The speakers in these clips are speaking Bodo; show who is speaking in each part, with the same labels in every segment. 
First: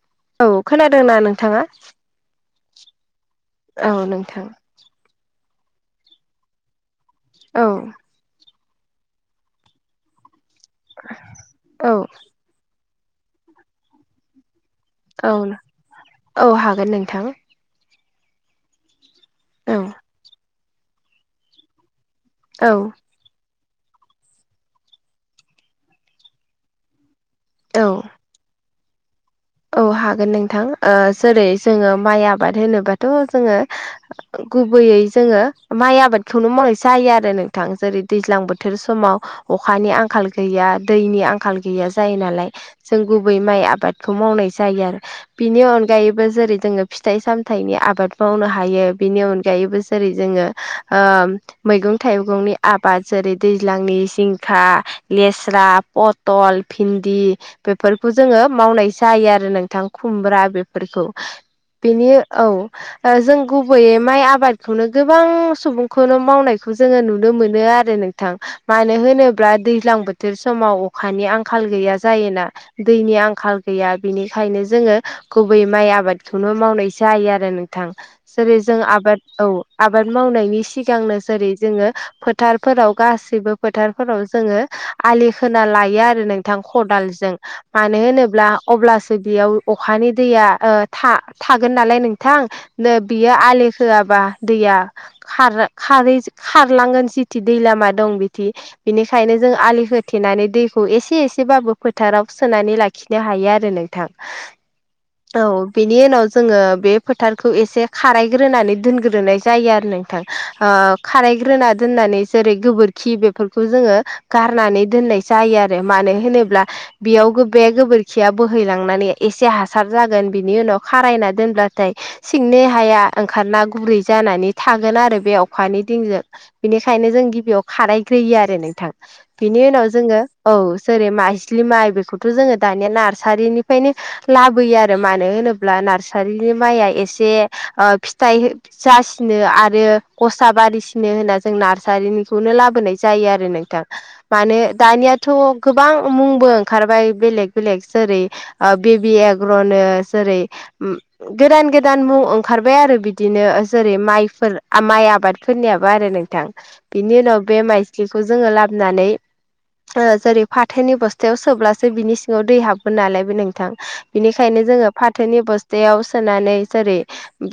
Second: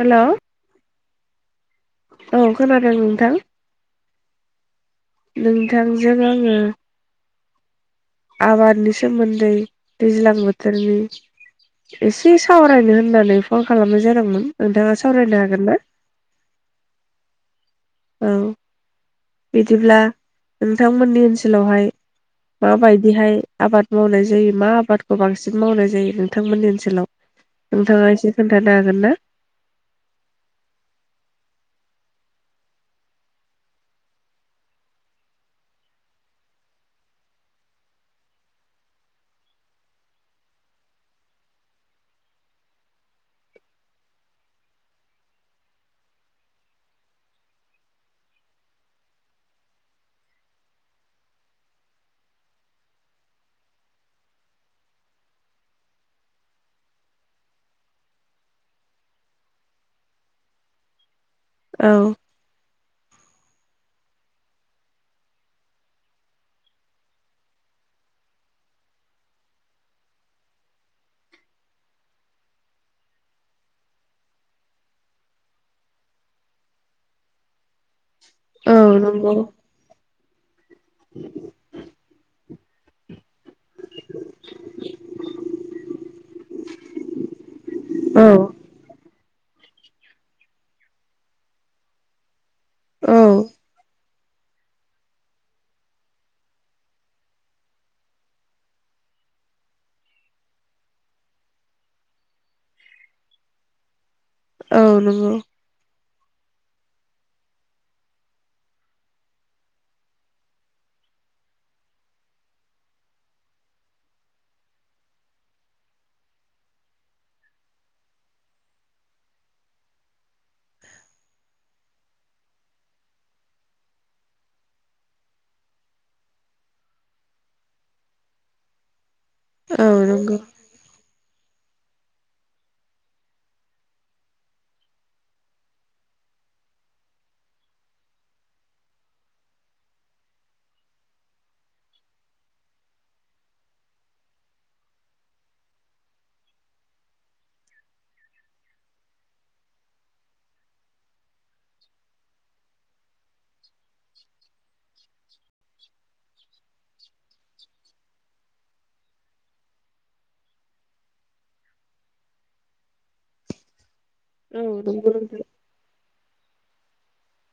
Speaker 1: हेल'
Speaker 2: औ खोनादों ना नोंथाङा
Speaker 1: औ खोनादों नोंथां
Speaker 2: औ नोंथां
Speaker 1: नोंथांजों आङो
Speaker 2: औ
Speaker 1: आबादनि सोमोन्दै दैज्लां बोथोरनि
Speaker 2: औ
Speaker 1: एसे एसे सावरायनो होननानै फन खालामनाय जादोंमोन नोंथाङा स
Speaker 2: औ
Speaker 1: सावरायनो हागोन ना
Speaker 2: औ हागोन नोंथां
Speaker 1: ओं
Speaker 2: औ
Speaker 1: बिदिब्ला नोंथांमोननि ओनसोलावहाय
Speaker 2: औ
Speaker 1: माबाय बेहाय आबाद मावनाय जायो मा आबादखौ बांसिन मावनाय जायो नोंथांमोननि ओनसोलाव?
Speaker 2: औ
Speaker 1: नोंथाङा एसे खोन्थानो हागोन ना
Speaker 2: औ हागोन नोंथां ओ जेरै जोङो माइ आबाद होनोबाथ' जोङो गुबैयै जोङो माइ आबादखौनो मावनाय जायो आरो नोंथां जेरै दैज्लां बोथोर समाव अखानि आंखाल गैया दैनि आंखाल गैया जायो नालाय जों गुबै माइ आबाद खौ मावनाय जायो आरो बिनि अनगायैबो जेरै जोङो फिथाइ सामथाइनि आबाद मावनो हायो बिनि अनगायैबो जेरै जोङो ओ मैगं थाइगंनि आबाद जेरै दैज्लांनि जिंखा लेस्रा पथल भिन्दि बेफोरखौ जोङो मावनायसै जायो आरो नोंथां खुमब्रा बेफोरखौ
Speaker 1: औ
Speaker 2: बेनि औ ओ जों गुबैयै माइ आबादखौनो गोबां सुबुंखौनो मावनायखौ जोङो नुनो मोनो आरो आरो नोंथां मानो होनोब्ला दैज्लां बोथोर समाव अखानि आंखाल गैया जायोना दैनि आंखाल गैया बिनिखायनो जोङो गुबै माइ आबादखौनो मावनाय जायो आरो नोंथां जेरै
Speaker 1: औ
Speaker 2: जों आबाद
Speaker 1: नंगौ
Speaker 2: औ आबाद मावनायनि सिगांनो जेरै जोङो फोथारफोराव गासैबो फोथारफोराव जोङो आलि खोना लायो आरो नोंथां खदालजों मानो‌
Speaker 1: औ
Speaker 2: होनोब्ला अब्लासो बियो बेयाव अखानि दैया ओ थ थागोन नालाय नोंथां नै
Speaker 1: औ
Speaker 2: बियो आलि होआबा दैया खार खारै खारलांगोन जिथि दै लामा दं बिथि बिनिखायनो जों आलि होथेनानै दैखौ एसे एसेबाबो फोथाराव सोनानै लाखिनो हायो आरो आरो नोंथां
Speaker 1: औ नोंगौ
Speaker 2: औ बेनि उनाव जोङो बे फोथारखौ एसे खारायग्रोनानै दोनग्रोनाय जायो आरो नों थां ओ खारानायग्रोना दोननानै जेरै गोबोरखि बेफोरखौ जोङो गारनानै दोननाय जायो आरो मानो होनोब्ला बेयाव बे गोबोरखिया बोहैलांनानै एसे हास हासार जागोन बिनि उनाव खारायना दोनब्लाथाय सिंनि हाया ओंखारना गुरै जानानै थागोन आरो बे अखानि दैजों बिनिखायनो जों गिबियाव खारायग्रोयो आरो नोंथां बिनि
Speaker 1: औ
Speaker 2: उनाव जोङो
Speaker 1: नंगौ
Speaker 2: औ जेरै माइस्लि माइ बेखौथ' जोङो दानिया नार्सारिनिफ्रायनो लाबोयो आरो मानो होनोब्ला नार्सारिनि माइया एसे ओ फिथाइ जासिनो आरो गस्ला बारिसिनो होनना जों नार्सारिनिखौनो लाबोनाय जायो आरो नोंथां मान दानियाथ' गोबां मुंबो ओंखारबाय बेलेग बेलेक जेरै बेबि एग्र'नो जेरै गोदान गोदान मुं ओंखारबाय आरो बिदिनो जेरै माइफोर माइ आबाद फोरनियाबो आरो नोंथां बिनि उनाव बे माइस्लिखौ जोङो लाबोनानै जेरै फाथोनि बस्थायाव सोब्लासो बिनि सिङाव दै हाबगोन नालाय बे नोंथां बिनिखायनो
Speaker 1: औ
Speaker 2: जोङो
Speaker 1: नंगौ
Speaker 2: फाथोनि
Speaker 1: नोंथां
Speaker 2: बस्थायाव सोनानै जेरै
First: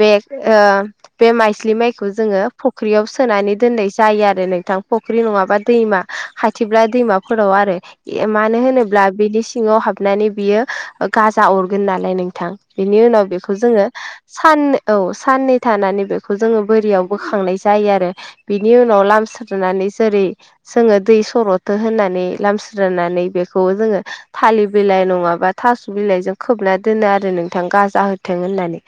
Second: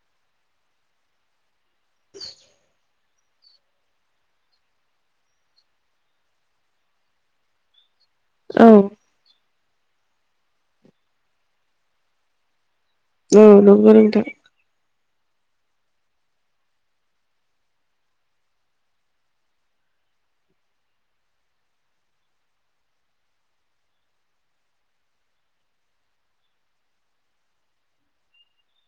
Speaker 2: बे ओ बे माइस्लि माइखौ जोङो फख्रियाव सोनानै दोननाय जायो आरो नोंथां फख्रि नङाबा दैमा खाथिब्ला दैमाफोराव आरो मानो
Speaker 1: औ
Speaker 2: होनोब्ला बिनि सिङाव हाबनानै बियो गाजा अरगोन नालाय नोंथां बेनि उनाव
Speaker 1: औ
Speaker 2: बेखौ जोङो
Speaker 1: नंगौ नोंथां
Speaker 2: सान औ साननै थानानै बेखौ जोङो बोरियाव बोखांनाय जायो आरो बिनि उनाव लाम स्रोनानै जेरै जोङो दै सरथनो होननानै लामस्रोननानै बेखौ जोङो थालिर बिलाइ नङाबा थास' बिलाइजों खोबना दोनो आरो नोंथां गाजा होथों होननानै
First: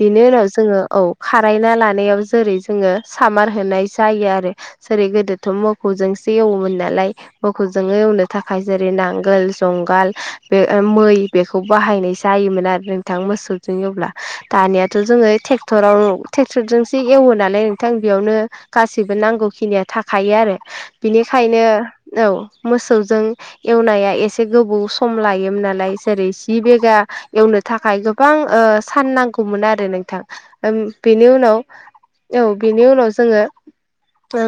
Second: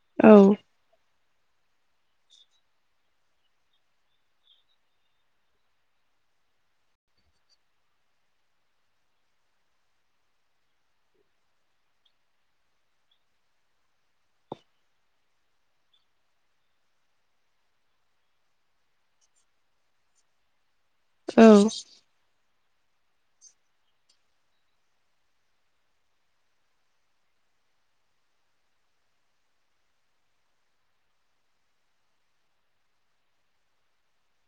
Speaker 2: बिनि
Speaker 1: औ
Speaker 2: उनाव जोङो औ। खारायना लानायाव जेरै जोङो सामार होनाय जायो आरो। जेरै गोदोथ' मोखौजोंसो एवोमोन नालाय। मोखौजोङो एवनो थाखाय जेरै नांगोल, जुंगाल बे मै बेखौ बाहायनाय जायोमोन आरो नोंथां मोसौजों एवब्ला दानियाथ' जोङो ट्रेक्टराव ट्रेक्टरजोंसो एवो नालाय नोंथां बेयावनो गासैबो नांगौखिनिया थाखायो आरो।
Speaker 1: औ
Speaker 2: बिनिखायनो औ मोसौजों एवनाया एसे गोबौ सम लायोमोन नालाय। जेरै सि बेगा एवनो थाखाय गोबां ओ सान नांगौमोन आरो नोंथां। बेनि उनाव औ बिनि उनाव जोङो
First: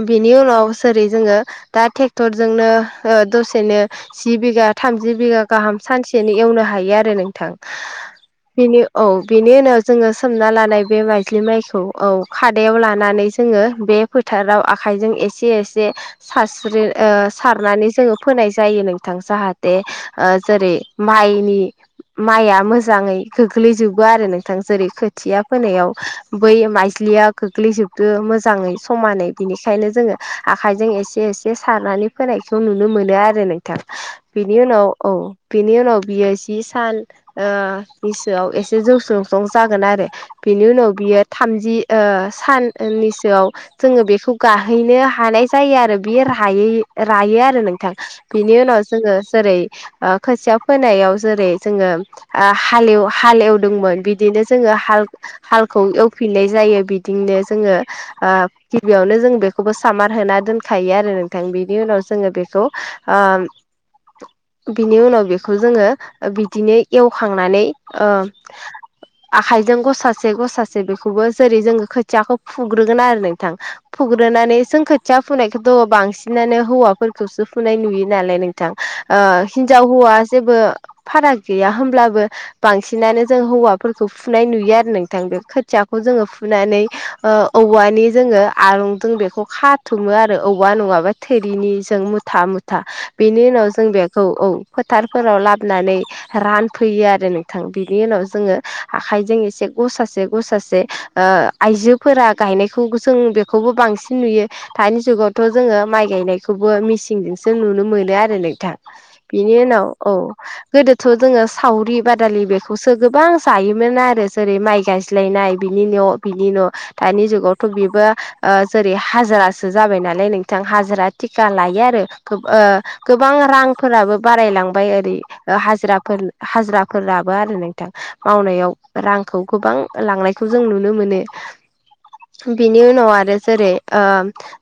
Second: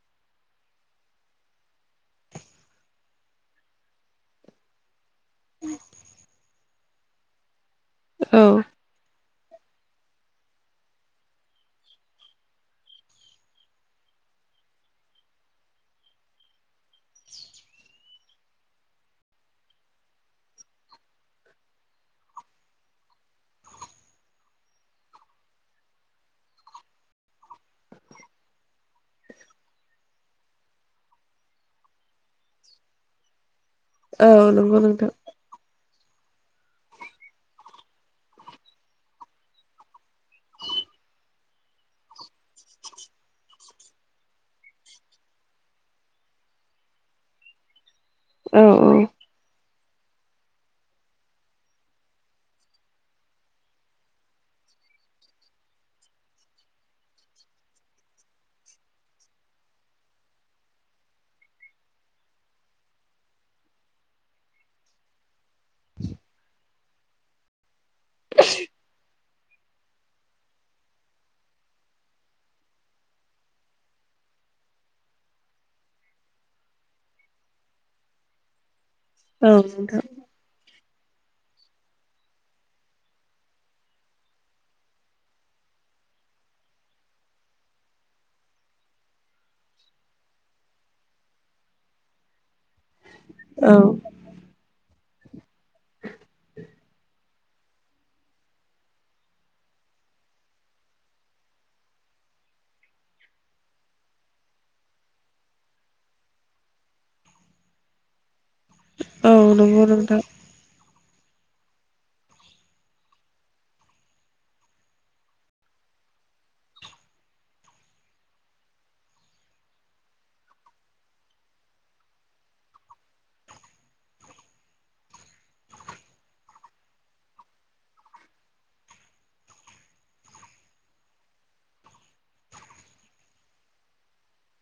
Speaker 2: बिनि उनाव जेरै जोङो दा ट्रेक्टरजोंनो दसेनो जि बिघा थामजि बिगा गाहाम सानसेनो एवनो हायो आरो नोंथां।
Speaker 1: औ
Speaker 2: बिनि औ बिनि उनाव जोङो सोमना लानाय बे माइज्लि माइखौ औ खादायाव लानानै जोङो बे फोथाराव आखाइजों एसे एसे सारस्रि ओ सारनानै जोङो फोनाय जायो नोंथां जाहाथे जेरै माइनि माइआ मोजाङै गोग्लैजोबो आरो नोंथां जेरै खोथिया फोनायाव बै माइज्लिया गोग्लैजोबदो मोजाङै समानै बिनिखायनो जोङो आखाइजों एसे एसे सारनानै होनायखौ नुनो मोनो आरो नोंथां
Speaker 1: औ
Speaker 2: बेनि
Speaker 1: नंगौ
Speaker 2: उनाव
Speaker 1: नोंथां
Speaker 2: औ। बिनि उनाव बियो जि सान ओ बैसोआव एसे जौस्रुं सं जागोन आरो। बेनि उनाव बियो थामजि ओ साननिसोआव जोङो बेखौ गाहैनो हानाय जायो आरो बे राय रायो आरो नोंथां बिनि उनाव
Speaker 1: औ
Speaker 2: जोङो जेरै खोथिया फोनायाव जेरै जोङो हालेव हालेवदोंमोन बिदिनो जोङो हाल हालखौ एवफिननाय जायो बिदिनो जोङो ओ गिबियावनो जों बेखौबो सामार होना दोनखायो आरो नोंथां बिनि उनाव जोङो बेखौ ओ बिनि उनाव बेखौ जोङो बिदिनो एवखांनानै ओ आखाइजों गसासे गसासे बेखौबो जेरै जोङो खोथियाखौ फुग्रोगोन आरो नोंथां। फुग्रोनानै सोंखोथिया फुनायखौ बांसिनानो हौवाफोरखौसो फुनाय नुयो नालाय नों थां ओ हिनजाव
Speaker 1: नोंथां
Speaker 2: हौवा जेबो फाराग गैया होमब्लाबो बांसिनानो जों हौवाफोरखौ फुनाय नुयो आरो नोंथां बे खोथियाखौ जोङो फुनानै ओ औवानि जोङो आलंजों बेखौ खाथुमो आरो औवा नङाबा थोरिनि जों। मुथा मुथा बेनि उनाव
Speaker 1: औ
Speaker 2: जों बेखौ औ फोथारफोराव लाबोनानै रानफैयो आरो नोंथां बिनि उनाव जोङो आखाइजों एसे गसासे गसासे ओ आइजोफोरा गायनायखौ जों बेखौबो बांसिन नुयो। दानि जुगावथ' जोङो माइ गायनायखौबो मिसिनजोंसो नुनो मोनो आरो नोंथां।
Speaker 1: औ
Speaker 2: बिनि
Speaker 1: नंगौ
Speaker 2: उनाव औ।
Speaker 1: नोंथां
Speaker 2: गोदोथ' जोङो सावरि बादालि बेखौसो गोबां जायोमोन आरो जेरै माइ गायज्लायनाय बिनि न' बिनि न'। दानि जुगावथ' बेबो जेरै हाजिरासो जाबाय नालाय नोंथां हाजिरा टिका लायो आरो। ओ गोबां रां फोराबो बारायलांबाय ओरै हाजिराफोर हाजिराफोराबो आरो नोंथां मावनायाव रांखौ गोबां लांनायखौ जों नुनो मोनो। बिनि उनाव आरो जेरै ओ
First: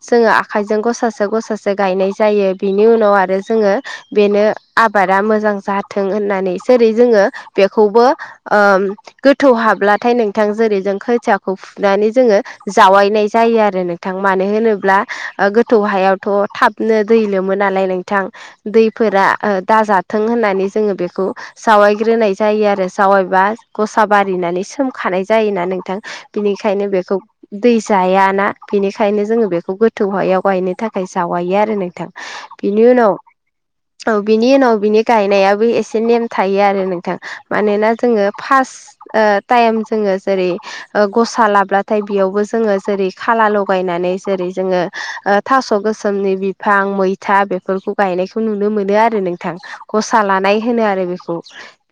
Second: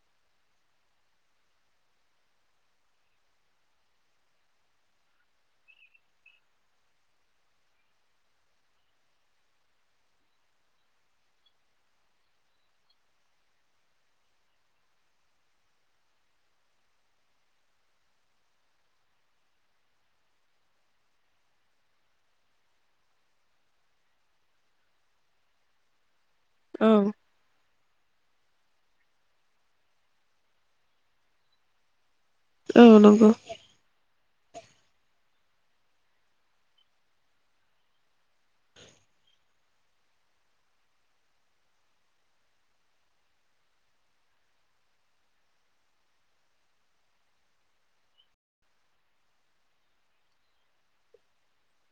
Speaker 2: जोङो आखाइजों गसासे गसासे गायनाय जायो बिनि उनाव आरो जोङो बेनो आबादा मोजां जाथों होननानै जेरै जोङो बेखौबो ओ गोथौ हाब्लाथाय नोंथां जेरै जों खोथियाखौ फुनानै जोङो जावायनाय जायो आरो नोंथां मानो होनोब्ला गोथौ हायावथ' थाब नो दै लोमो नालाय नोंथां दैफोरा दाजाथों होननानै जोङो बेखौ जावायग्रोनाय जायो आरो जावायबा गसा बारिनानै सोमखांनाय जायोना नोंथां। बिनिखायनो
Speaker 1: औ
Speaker 2: बेखौ दै जायाना बेनिखायनो जोङो बेखौ गोथौ हायाव गायनो थाखाय सावायो आरो नोंथां
Speaker 1: औ
Speaker 2: बिनि उनाव
Speaker 1: नंगौ
Speaker 2: औ बिनि उनाव बिनि गायनायाबो एसे नेम थायो आरो नोंथां मानोना जोङो फार्स्ट ओ टाइम जोङो जेरै ओ गसा लाब्लाथाय बेयावबो जोङो जेरै खाला लगायनानै जेरै जोङो ओ थास' गोसोमनि बिफां मैथा बेफोरखौ गायनाय खौ नुनो मोनो आरो नोंथां गसा लानाय होनो आरो बेखौ।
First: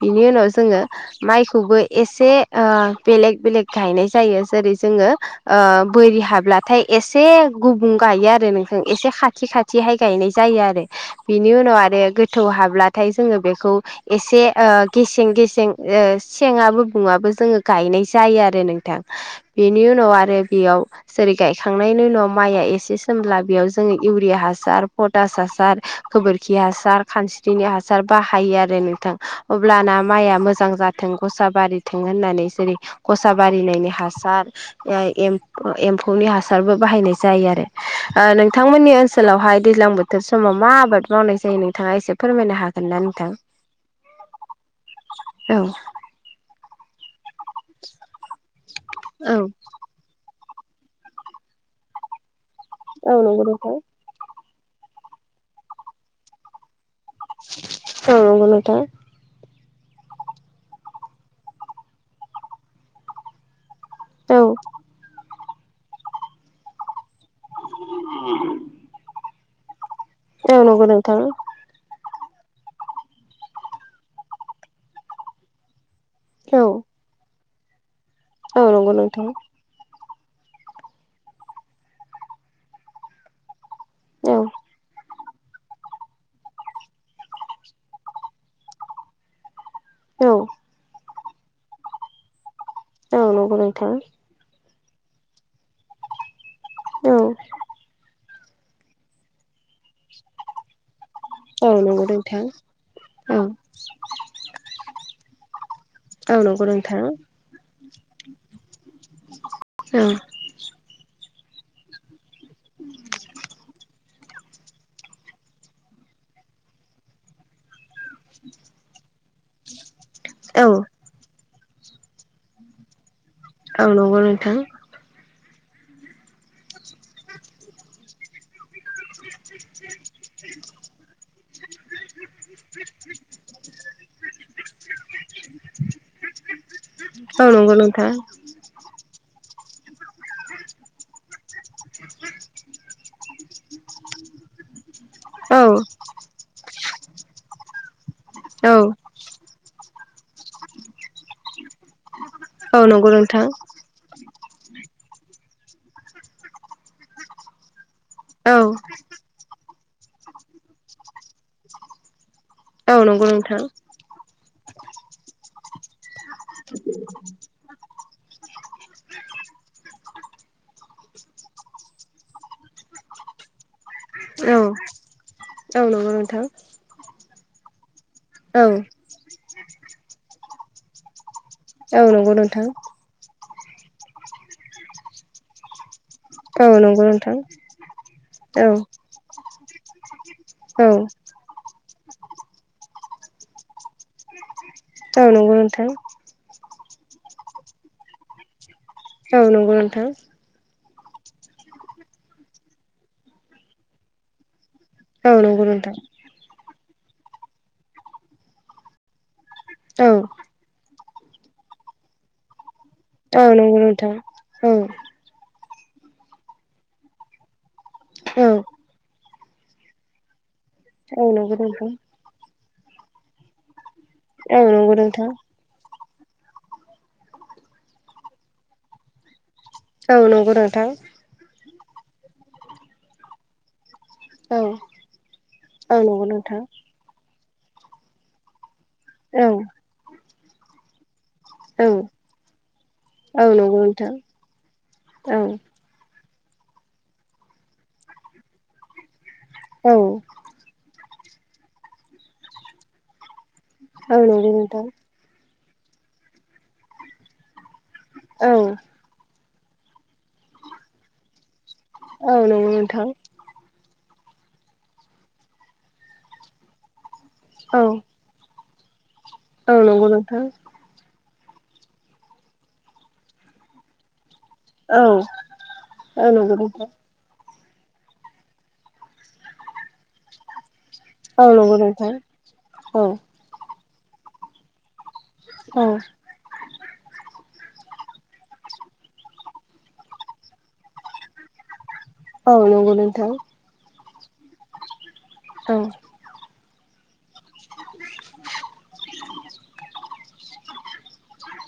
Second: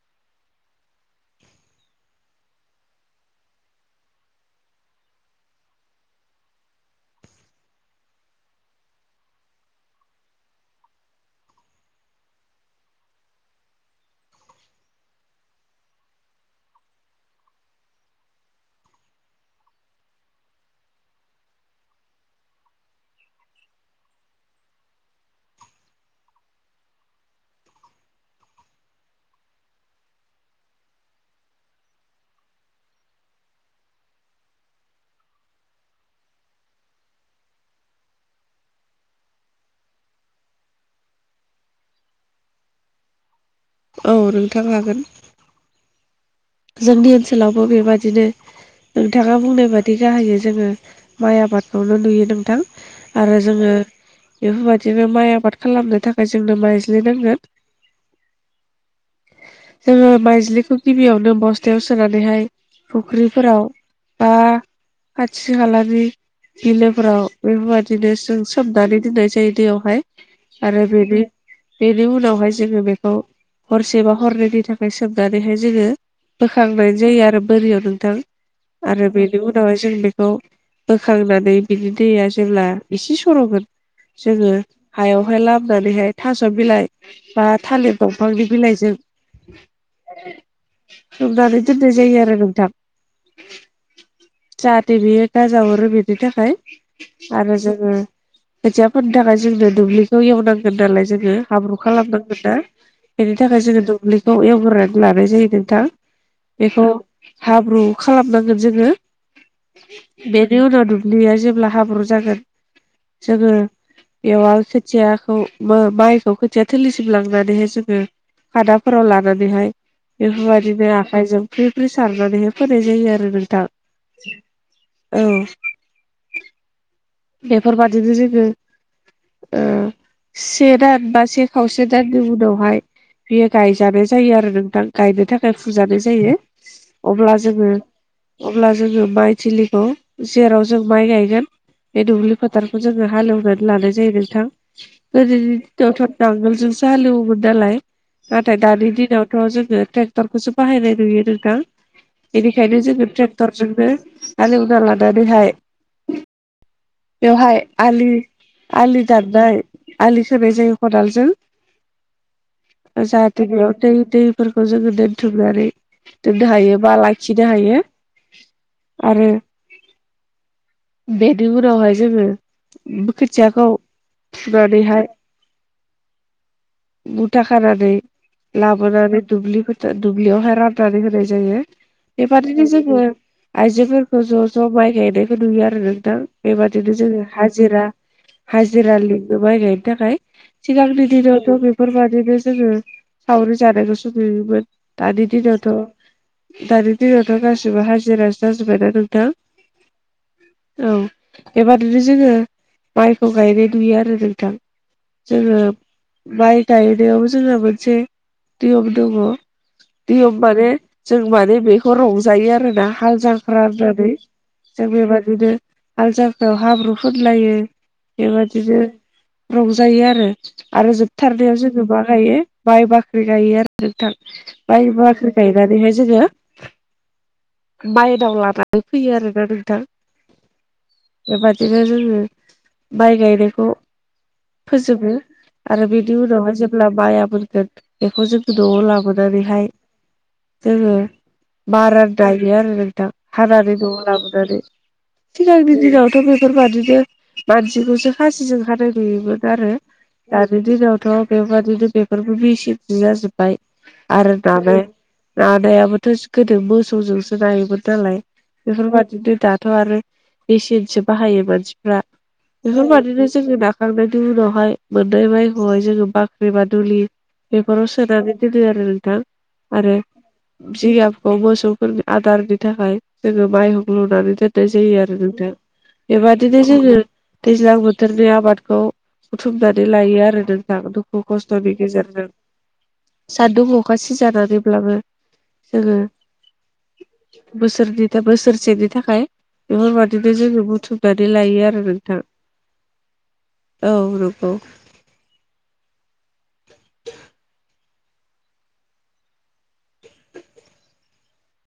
Speaker 2: बिनि उनाव जोङो माइखौबो एसे ओ बेलेग बेलेग गायनाय जायो जेरै जोङो ओ बोरि हाब्लाथाय एसे गुबुं गायो आरो नोंस एसे खाथि खा थिहाय गायनाय जायो आरो बिनि उनाव आरो गोथौ हाब्लाथाय जोङो बेखौ एसे ओ गेसें गेसें ओ सेंङाबो बुङाबो जोङो गायनाय जायो आरो नोंथां। बेनि उनाव आरो बेयाव जेरै गायखांनायनि उनाव माइआ एसे सोमब्ला बेयाव जोङो इउरिया हासार पटास हासार गोबोरखि हासार खानस्रिनि हासार बाहायो आरो नोंथां। अब्लाना माइआ मोजां जाथों गसा बारिथों होननानै जेरै गसा बारिनायनि हासार ओ एम एम्फौनि हासारबो बाहायनाय जायो आरो नोंथांमोननि ओनसोलावहाय दैज्लां बो थोर समाव मा आबाद मावनाय जायो नोंथाङा एसे फोरमायनो हागोन ना नोंथां?
Speaker 1: औ नोंथां हागोन।
Speaker 2: औ
Speaker 1: जोंनि ओनसोलावबो बेबादिनो नोंथाङा बुंनाय बा दि जाहैयो जोङो माइ आबादखौनो नुयो नोंथां
Speaker 2: औ
Speaker 1: आरो
Speaker 2: नंगौ
Speaker 1: जोङो
Speaker 2: नोंथां
Speaker 1: बेफोरबायादिनो माइ आबाद खालामनो थाखाय जोंनो माइज्लिनांगोन।
Speaker 2: औ नंगौ नोंथां
Speaker 1: जोङो माइज्लिखौ गिबियावनो बस्थायाव सोनानैहाय फुख्रिफोराव बा
Speaker 2: औ
Speaker 1: खाथि खालानि बिलोफोराव बेबादिनो जों सोमनानै दोननाय जायो दैयावहाय
Speaker 2: औ
Speaker 1: आरो
Speaker 2: नंगौ नोंथां
Speaker 1: बेनि बेनि उनावहाय जोङो बेखौ हरसे बा हरनैनि थाखाय सोमनानैहाय जोङो
Speaker 2: औ
Speaker 1: बोखांनाय जायो आरो बोरियाव नोंथां
Speaker 2: औ नंगौ
Speaker 1: आरो
Speaker 2: नोंथां
Speaker 1: बेनि उन उनावाय जों बेखौ बोखांनानै बिनि दैया जेब्ला एसे सर'गोन
Speaker 2: औ
Speaker 1: जोङो हायाव हाय लामनानैहाय थास' बिलाइ बा थालिर दंफांनि बिलाइजों
Speaker 2: औ
Speaker 1: खोबनानै दोननाय जायो आरो नोंथां।
Speaker 2: औ नंगौ नोंथां
Speaker 1: जाहाथे बियो गाजा हरो बिनि थाखाय
Speaker 2: औ
Speaker 1: आरो जोङो खोथियाफोरनि थाखाय जोंनो दुब्लिखौ एवनांगोन नालाय जोङो
Speaker 2: औ
Speaker 1: हाब्रु
Speaker 2: नंगौ नोंथां
Speaker 1: खालामनांगोन ना बेनि
Speaker 2: औ
Speaker 1: थाखाय जोङो दुब्लिखौ एवग्रोनानै लानाय जायो। नोंथां
Speaker 2: औ नंगौ
Speaker 1: बेखौ
Speaker 2: नोंथां
Speaker 1: हाब्रु खालामनांगोन जोङो
Speaker 2: औ
Speaker 1: बेनि उनाव दुब्लिया जेब्ला हाब्रु जागोन जोङो बेवा खोथियाखौ माइखौ खोथिया थलिसिम लांनानैहाय जोङो हादाफोराव लानानैहाय बेफोरबाय
Speaker 2: औ
Speaker 1: आखायजों फ्रि फ्रि सारनानैहाय फोनाय जायो आरो नोंथां।
Speaker 2: औ नंगौ नोंथां
Speaker 1: औ। बेफोरबादिनो जोङो ओ
Speaker 2: [inaudible]
Speaker 1: से दान बा से खावसे दाननि उनावहाय बेयो गायजानाय जायो आरो नोंथां गायनो थाखाय फुजानाय जायो‌।
Speaker 2: औ नंगौ नोंथां
Speaker 1: अब्ला जोङो माइ थिलिखौ जेराव जों माइ गायगोन बे दुब्लि फोथारखौ जोङो हालेवनानै लानाय जायो नोंथां गोदोनि
Speaker 2: औ
Speaker 1: दिनावथ' नांगोलजों [unintelligible] दालाय नाथाय
Speaker 2: औ
Speaker 1: दानि दिनावथ' जोङो ट्रेक्टरखौसो बाहायनाय नुयो नोंथां। बेनिखायनो
Speaker 2: औ
Speaker 1: जोङो
Speaker 2: नंगौ नोंथां
Speaker 1: ट्रेक्टरजोंनो हालेवना लानानैहाय बेवहाय आलि
Speaker 2: औ
Speaker 1: आलि दारनाय आलि खोनाय जायो खदालजों।
Speaker 2: औ नंगौ
Speaker 1: जाहाथे
Speaker 2: नोंथां
Speaker 1: बेयाव दै-दैफोरखौ जोङो दोनथुमनानै दोननो हायो बा लाखिनो हायो आरो बेदि उनावहाय जोङो बो खोथियाखौ
Speaker 2: औ
Speaker 1: फुनानैहाय
Speaker 2: औ नंगौ नोंथां।
Speaker 1: मुथा खानानै
Speaker 2: औ
Speaker 1: लाबोनानै दुब्लि फोथा दुब्लियावहाय रान नानै होनाय जायो।
Speaker 2: औ नंगौ नोंथां
Speaker 1: बेबादिनो जोङो आइजोेंफोरखो ज' ज' माइ गायनायखो नुयो आरो नोंथां।
Speaker 2: औ
Speaker 1: बेबादिनो
Speaker 2: नंगौ
Speaker 1: जोङो
Speaker 2: नोंथां
Speaker 1: हाजिरा
Speaker 2: औ
Speaker 1: हाजिरा लिङो माइ गायनो थाखाय।
Speaker 2: औ
Speaker 1: सिगांनि दिनावथ' बे फोरबादिनो जोङो सावरि जानायखौसो नुयोमोन
Speaker 2: औ
Speaker 1: दानि
Speaker 2: नंगौ
Speaker 1: दिनावथ'
Speaker 2: नोंथां
Speaker 1: दानि दिनावथ' गासिबो हाजिरासो जाजोब्बायना नोंथा
Speaker 2: औ नोंगौ नोंथां।
Speaker 1: औ बेबादुरि जोङो माइखौ गायनाय नुयो आरो नोंथां।
Speaker 2: औ
Speaker 1: जोङो
Speaker 2: नंगौ नोंथां
Speaker 1: माइ गायनायाव जोंहा मोनसे नियम दङ।
Speaker 2: औ
Speaker 1: नियम माने जों माने बेखौ रंजायो आरो ना। हाल
Speaker 2: औ
Speaker 1: जांख्रा
Speaker 2: नंगौ नोंथां
Speaker 1: होननानै
Speaker 2: औ
Speaker 1: जों बेबा दिनो आल जांख्रायाव हाब्रु फोनलायो
Speaker 2: औ
Speaker 1: बेबादिनो रंजायो आरो आरो जोबथारनायाव
Speaker 2: नंगौ
Speaker 1: जोङो मा गायो माइ बाख्रि गायो आरो नोंथां। माइ
Speaker 2: नोंथां
Speaker 1: बाख्रि गाय नानैहाय जोङो मायनाव लानानै फैयो आरोना नोंथा
Speaker 2: औ नंगौ नोंथां।
Speaker 1: बेबादिनो जोङो माइ गायनायखौ
Speaker 2: औ
Speaker 1: फोजोबो आरो
Speaker 2: औ
Speaker 1: बेदि
Speaker 2: नंगौ
Speaker 1: उनावहाय
Speaker 2: नोंथां
Speaker 1: जेब्ला बाया मोनगोन बेखौ जोङो न'आव लाबो
Speaker 2: औ
Speaker 1: नानैहाय जोङो
Speaker 2: औ
Speaker 1: मारा दायो आरो नोंथां
Speaker 2: औ
Speaker 1: हानानै
Speaker 2: नंगौ
Speaker 1: न'आव
Speaker 2: नोंथां
Speaker 1: लाबोनानै।
Speaker 2: औ
Speaker 1: सिगांनि दिनावथ' बेफोरबादिनो मानसिखौसो खासिजों हानाय नुयोमोन आरो।
Speaker 2: औ
Speaker 1: दानि दिनावथ' बेबादिनो बेफोरबो मिसिनसो जाजोब्बाय
Speaker 2: औ
Speaker 1: आरो
Speaker 2: नंगौ
Speaker 1: दानाय
Speaker 2: नोंथां
Speaker 1: नायाबोथ'स गोदो मोसौजोंसो नायोमोन नालाय
Speaker 2: औ
Speaker 1: बेफोरबायादिनो दाथ' आरो मेसिनसो बाहायो मानसिफ्रा
Speaker 2: औ नंगौ नोंथां
Speaker 1: बेफोरबादिनो जोङो नाखांनायनि उनावहाय मोननाय माइखौहाय जोङो बाख्रि बा दुलि
Speaker 2: औ
Speaker 1: बेफोराव सोनानै दोनो आरो नोंथां।
Speaker 2: औ
Speaker 1: आरो
Speaker 2: नंगौ नोंथां।
Speaker 1: जिगाबखौ मोसौफोरनो आदारनि थाखाय जोङो माइहुं लुनानै दोन्नाय जायो
Speaker 2: औ
Speaker 1: आरो नोंथां।
Speaker 2: औ नंगौ
Speaker 1: बेबादिनो
Speaker 2: नोंथां
Speaker 1: जोङो दैज्लां बोथोरनि आबादखौ बुथुमनानै लायो आरो नोंथां। दु खु
Speaker 2: औ
Speaker 1: खस्थ'नि
Speaker 2: नंगौ नोंथां
Speaker 1: गेजेरजों
Speaker 2: औ
Speaker 1: सान्दुं अखा सिजा नानैब्लाबो
Speaker 2: औ
Speaker 1: जोङो बोसोरनि था बोसोरसेनि थाखाय बेफोरबायदिनो जोङो बुथुमनानै लायो आरो नोंथां
Speaker 2: औ नंगौ नोंथां
Speaker 1: औ नंगौ
Speaker 2: औ।